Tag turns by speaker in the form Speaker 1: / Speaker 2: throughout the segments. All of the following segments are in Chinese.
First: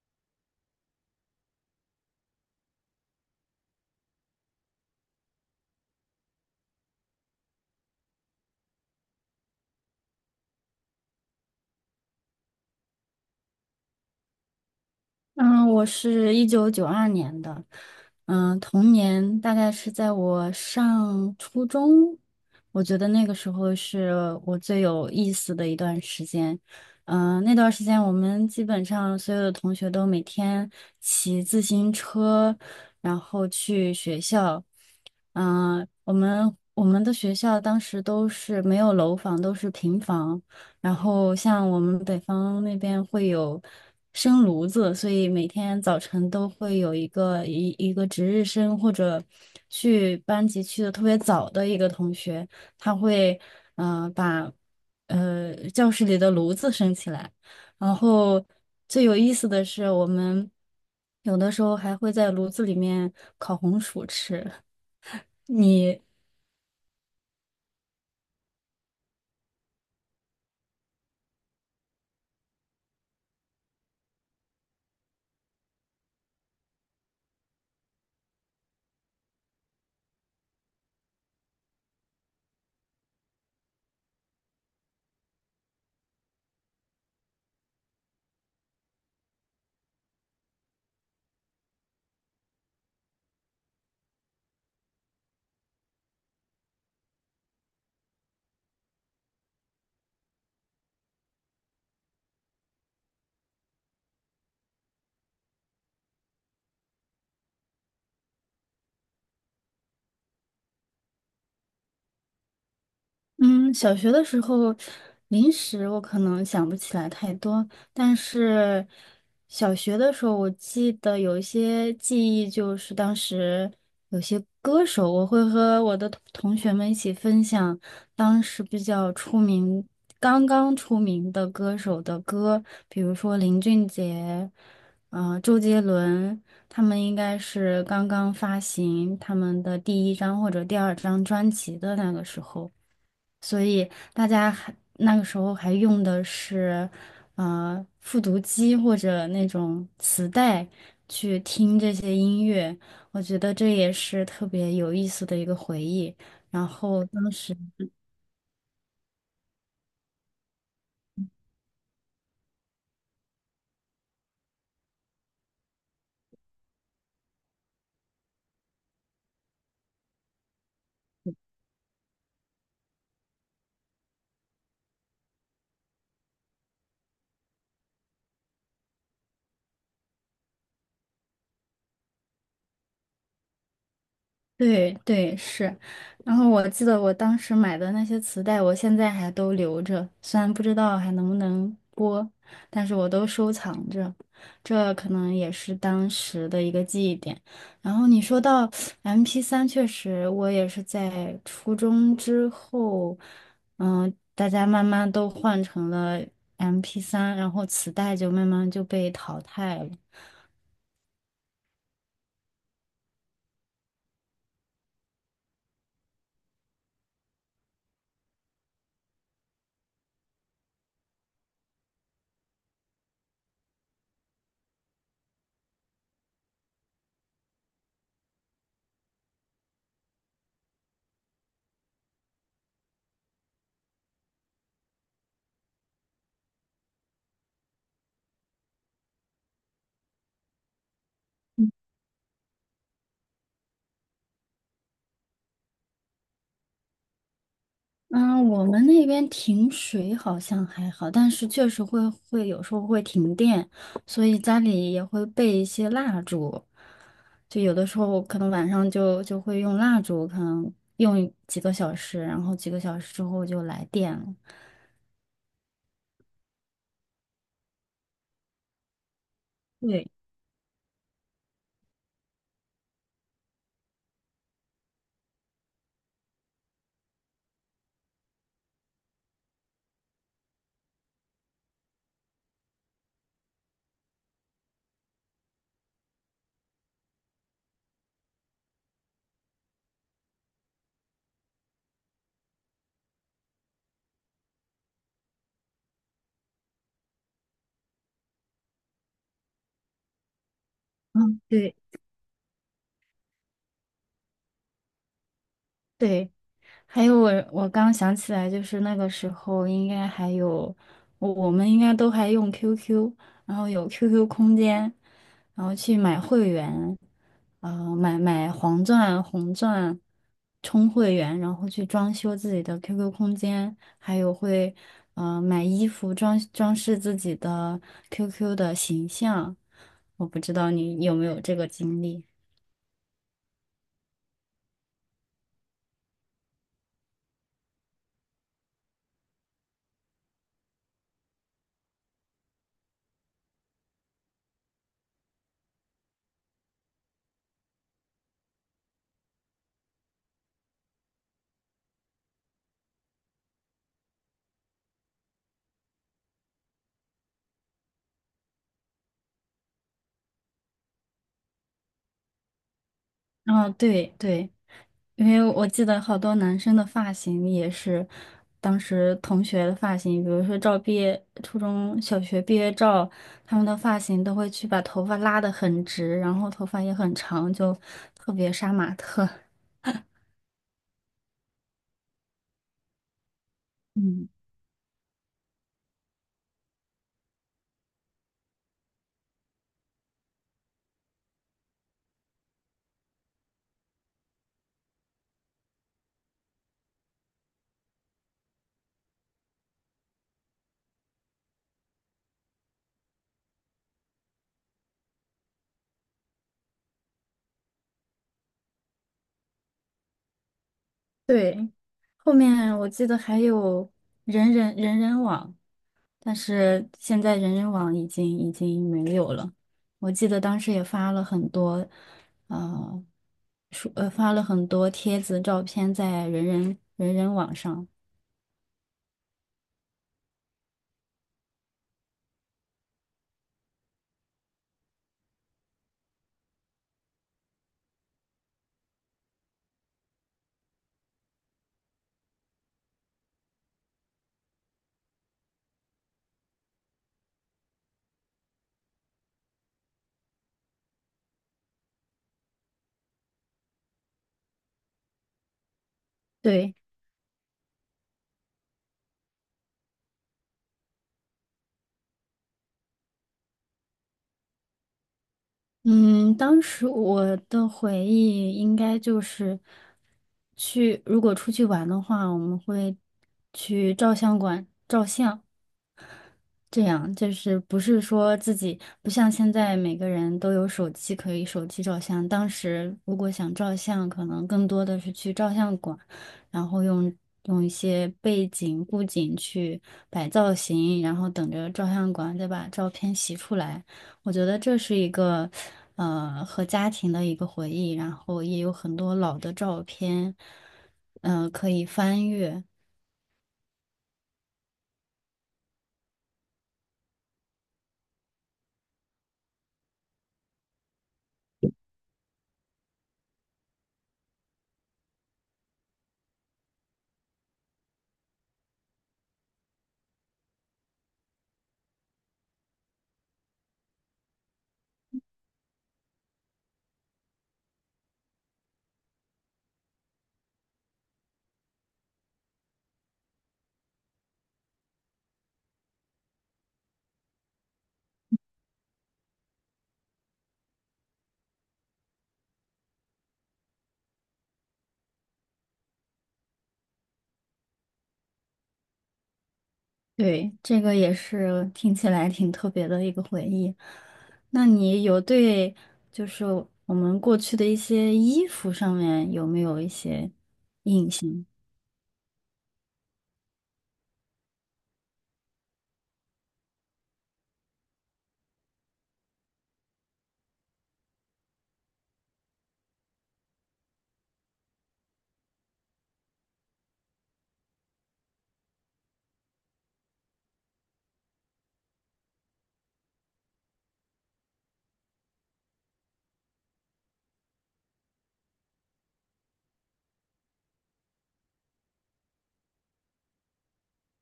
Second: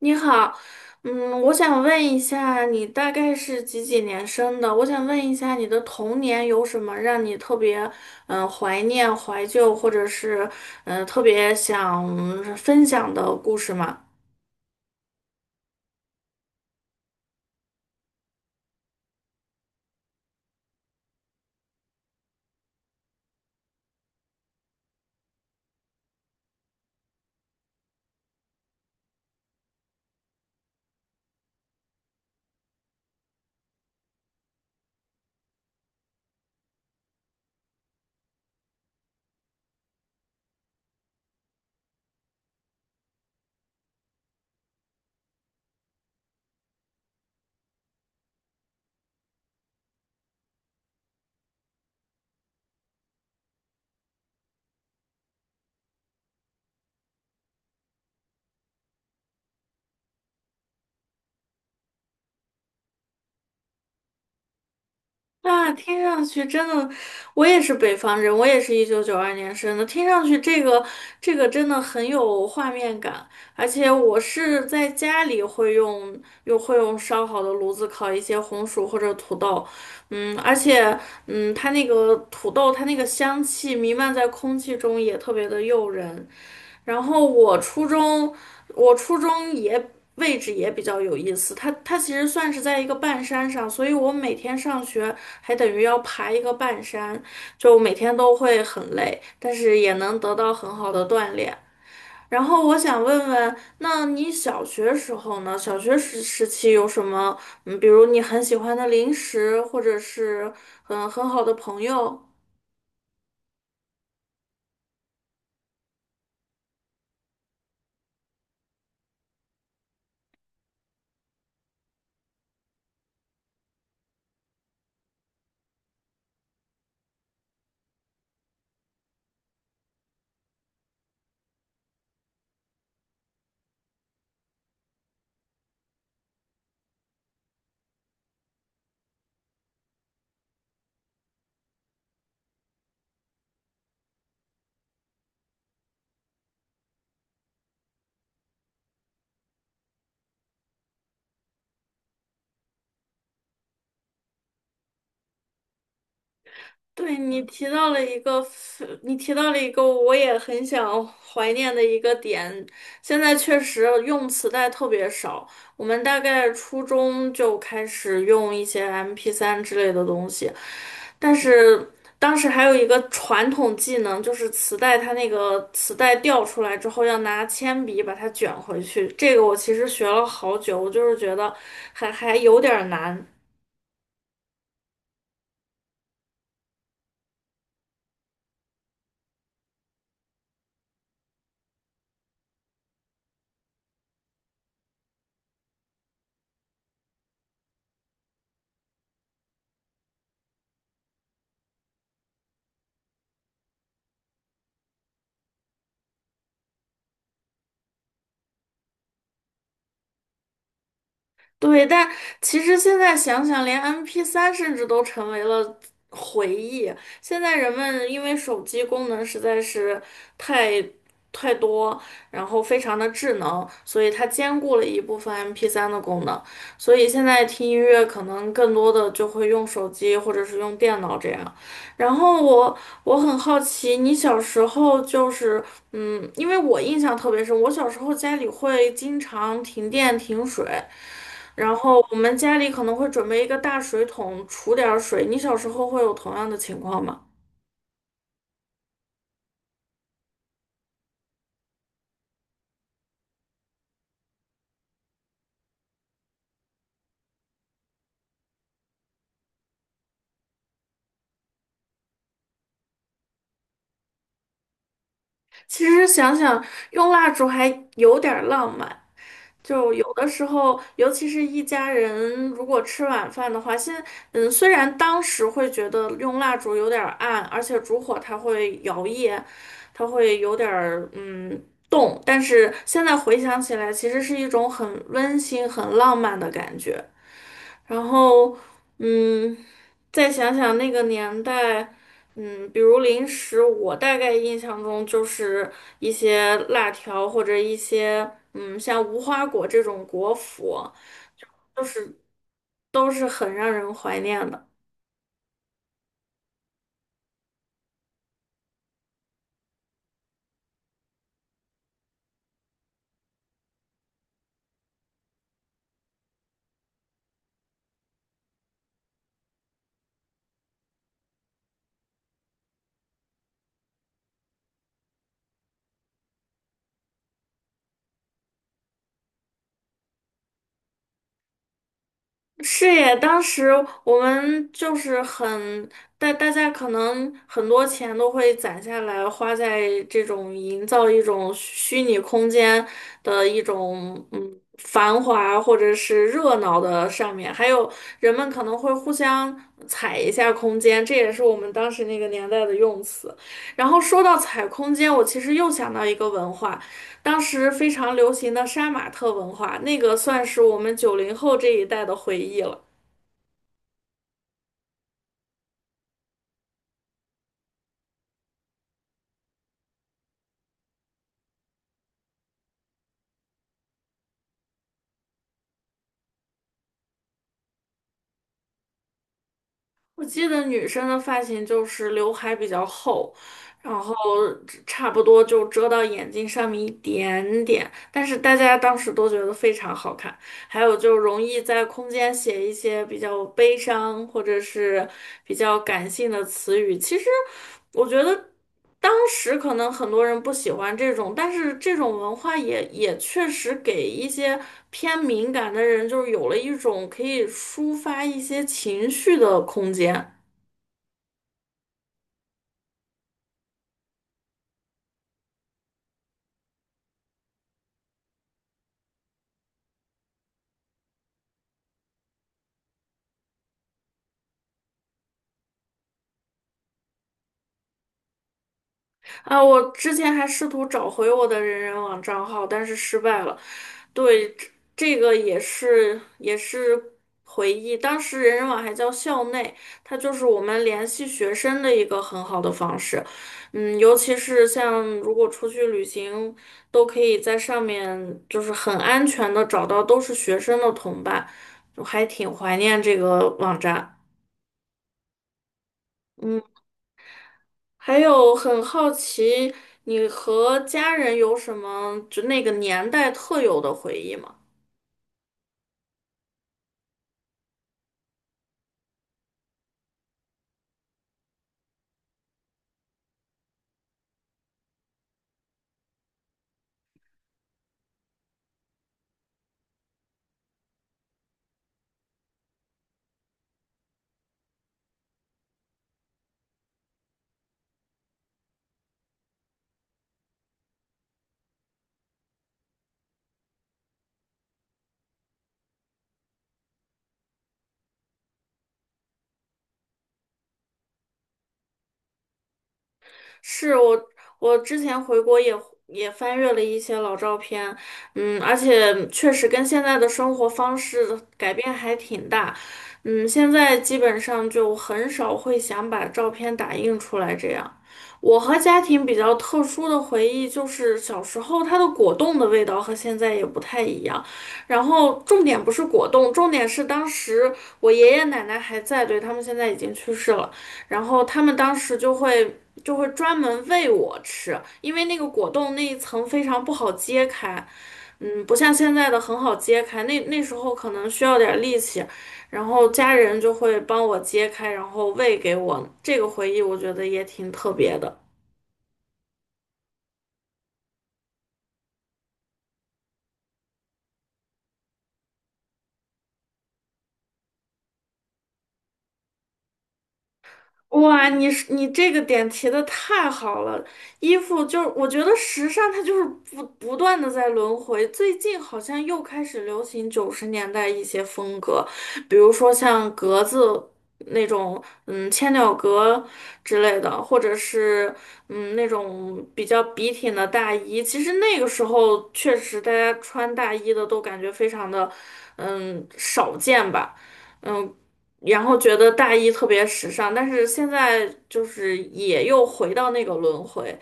Speaker 1: 你好，我想问一下，你大概是几几年生的？我想问一下，你的童年有什么让你特别怀念、怀旧，或者是特别想分享的故事吗？
Speaker 2: 嗯，我是1992年的。童年大概是在我上初中，我觉得那个时候是我最有意思的一段时间。那段时间我们基本上所有的同学都每天骑自行车，然后去学校。我们的学校当时都是没有楼房，都是平房。然后像我们北方那边会有生炉子，所以每天早晨都会有一个值日生或者去班级去的特别早的一个同学，他会把教室里的炉子升起来。然后最有意思的是，我们有的时候还会在炉子里面烤红薯吃。
Speaker 1: 啊，
Speaker 2: 你
Speaker 1: 听上去真的，我也是北方人，我也是1992年生的。听上去这个真的很有画面感，而且我是在家里会用，又会用烧好的炉子烤一些红薯或者土豆。而且它那个土豆它那个香气弥漫在空气中也特别的诱人。然后我初中也位置也比较有意思，它其实算是在一个半山上，所以我每天上学还等于要爬一个半山，就每天都会很累，但是也能得到很好的锻炼。然后我想问问，那你小学时候呢？小学时期有什么，比如你很喜欢的零食，或者是很好的朋友？
Speaker 2: 嗯，小学的时候，零食我可能想不起来太多，但是小学的时候，我记得有一些记忆，就是当时有些歌手，我会和我的同学们一起分享当时比较出名、刚刚出名的歌手的歌，比如说林俊杰，周杰伦，他们应该是刚刚发行他们的第一张或者第二张专辑的那个时候。所以大家还那个时候还用的是，复读机或者那种磁带去听这些音乐，我觉得这也是特别有意思的一个回忆。然后
Speaker 1: 对，
Speaker 2: 当
Speaker 1: 你
Speaker 2: 时。
Speaker 1: 提到了一个非你提到了一个我也很想怀念的一个点。现在确实用磁带特别少，我们大概初中就开始用一些 MP3 之类的东西，但是当时还有一个传统技能，就是磁带它那个磁带掉出来之后要拿铅笔把它卷回去。这个我其实学了好久，我就是觉得还有点儿难。
Speaker 2: 对对是，然后我记得我当时买的那些磁带，我现在还都留着，虽然不知道还能不能播，但是我都收藏着，这可能也是当时的一个记忆点。然后你说到 m p 三，确实我也是在初中之后，大家慢慢都换成了 m p 三，然后磁带就慢慢就被淘汰了。
Speaker 1: 对，但其实现在想想，连 m p 三甚至都成为了回忆。现在人们因为手机功能实在是太太多，然后非常的智能，所以它兼顾了一部分 m p 三的功能。所以现在听音乐可能更多的就会用手机或者是用电脑这样。然后我很好奇，你小时候就是。因为我印象特别深，我小时候家里会经常停电停水。然后我们家里可能会准备一个大水桶，储点儿水。你小时候会有同样的情况吗？
Speaker 2: 嗯，我们那边停水好像还好，但是确实会有时候会停电，所以家里也会备一些蜡烛，就有的时候可能晚上就会用蜡烛，可能用几个小时，然后几个小时之后就来电了。
Speaker 1: 其实想想，用蜡烛还有点儿浪漫。就有
Speaker 2: 对。
Speaker 1: 的时候，尤其是一家人如果吃晚饭的话，虽然当时会觉得用蜡烛有点儿暗，而且烛火它会摇曳，它会有点儿动，但是现在回想起来，其实是一种很温馨、很浪漫的感觉。然后，嗯，再想想那个年代，比如零食，我大概印象中就是一些辣条或者一些，像无花果这种果脯，
Speaker 2: 嗯，对。
Speaker 1: 就是都是很让人怀念的。
Speaker 2: 对，还有我刚想起来，就是那个时候应该还有我们应该都还用 QQ，然后有 QQ 空间，然后去买会员，买黄钻、红钻，充会员，然后去装修自己的 QQ 空间，还有会买衣服装饰自己的 QQ 的形象。我不知道你有没有这个经历。
Speaker 1: 是耶，当时我们就是很，大家可能很多钱都会攒下来，花在这种营造一种虚拟空间的一种繁华或者是热闹的上面，还有人们可能会互相踩一下空间，这也是我们当时那个年代的用词。然后说到踩空间，我其实又想到一个文化。当时非常流行的杀马特文化，那个算是我们90后这一代的回忆了。
Speaker 2: 啊，对对，因为我记得好多男生的发型也是当时同学的发型，比如说照毕业初中小学毕业照，他们的发型都会去把头发拉得很直，然后头发也很长，就特别杀马特。
Speaker 1: 我记得女生的发型就是刘海比较厚，然后
Speaker 2: 嗯，
Speaker 1: 差不多就遮到眼睛上面一点点，但是大家当时都觉得非常好看。还有就容易在空间写一些比较悲伤或者是比较感性的词语，其实我觉得。当时可能很多人不喜欢这种，但是这种文化也确实给一些偏敏感的人，就是有了一种可以抒发一些情绪的空间。
Speaker 2: 对。后面我记得还有人人网。但是现在人人网已经没有了。我记得当时也发了很多，呃，发了很多帖子、照片在人人网上。
Speaker 1: 啊，我之前还试图找回我的人人网账号，但是失败了。对，这个也是回忆，当时人人网还叫校内，它就是我们联系学生的一个很好的方式。尤其是像如果出去旅行，都可以在上面就是很安全的找到都是学生的同伴，我还挺怀念这个网站。嗯。
Speaker 2: 对。
Speaker 1: 还有很好奇，你和家人有什么就那个年代特有的回忆吗？
Speaker 2: 嗯，当时我的回忆应该就是去，如果出去玩的话，我们会去照相馆照相。这样就是不是说自己不像现在每个人都有手机可以手机照相，当时如果想照相，可能更多的是去照相馆，然后用一些背景布景去摆造型，然后等着照相馆再把照片洗出来。我觉得这是一个和家庭的一个回忆，然后也有很多老的照片，可以翻阅。
Speaker 1: 是我，我之前回国也翻阅了一些老照片，而且确实跟现在的生活方式改变还挺大，现在基本上就很少会想把照片打印出来这样。我和家庭比较特殊的回忆就是小时候它的果冻的味道和现在也不太一样，然后重点不是果冻，重点是当时我爷爷奶奶还在，对，他们现在已经去世了。然后他们当时就会专门喂我吃，因为那个果冻那一层非常不好揭开，不像现在的很好揭开，那时候可能需要点力气，然后家人就会帮我揭开，然后喂给我，这个回忆我觉得也挺特别的。
Speaker 2: 对，这个也是听起来挺特别的一个回忆。那你有就是我们过去的一些衣服上面有没有一些印象？
Speaker 1: 哇，你这个点提的太好了，衣服就是我觉得时尚它就是不断的在轮回，最近好像又开始流行九十年代一些风格，比如说像格子那种，千鸟格之类的，或者是那种比较笔挺的大衣。其实那个时候确实大家穿大衣的都感觉非常的，少见吧。嗯，然后觉得大衣特别时尚，但是现在就是也又回到那个轮回。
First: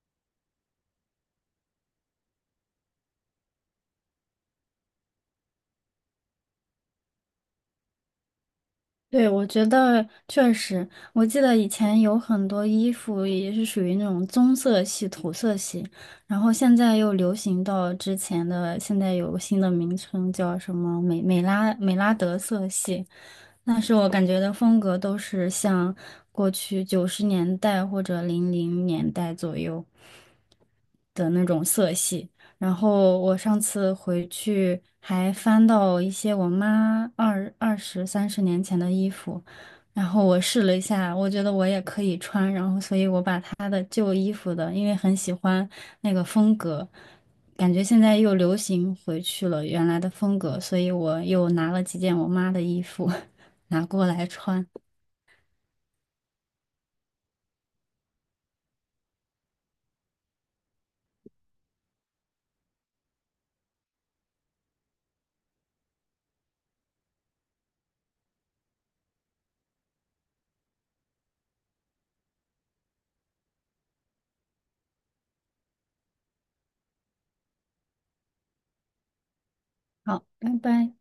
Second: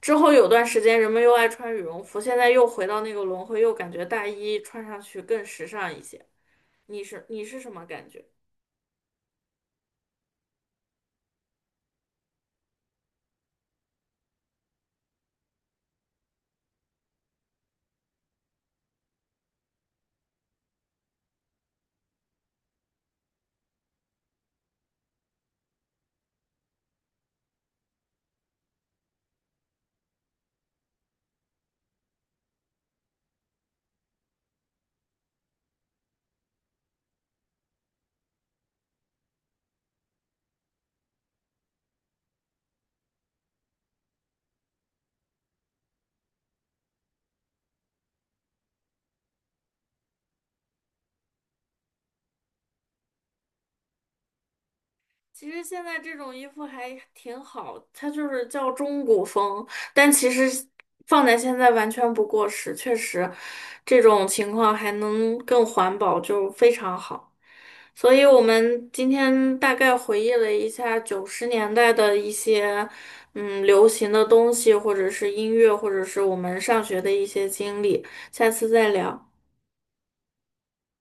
Speaker 1: 之后有段时间人们又爱穿羽绒服，现在又回到那个轮回，又感觉大衣穿上去更时尚一些。你是什么感觉？
Speaker 2: 对，我觉得确实，我记得以前有很多衣服也是属于那种棕色系、土色系，然后现在又流行到之前的，现在有个新的名称叫什么美拉德色系。那是我感觉的风格都是像过去90年代或者00年代左右的那种色系。然后我上次回去还翻到一些我妈20、30年前的衣服，然后我试了一下，我觉得我也可以穿，然后所以我把她的旧衣服的，因为很喜欢那个风格，感觉现在又流行回去了原来的风格，所以我又拿了几件我妈的衣服。拿过来穿。
Speaker 1: 其实现在这种衣服还挺好，它就是叫中古风，但其实放在现在完全不过时，确实这种情况还能更环保，就非常好。所以我们今天大概回忆了一下九十年代的一些流行的东西，或者是音乐，或者是我们上学的一些经历，下次再聊。
Speaker 2: 好，拜拜。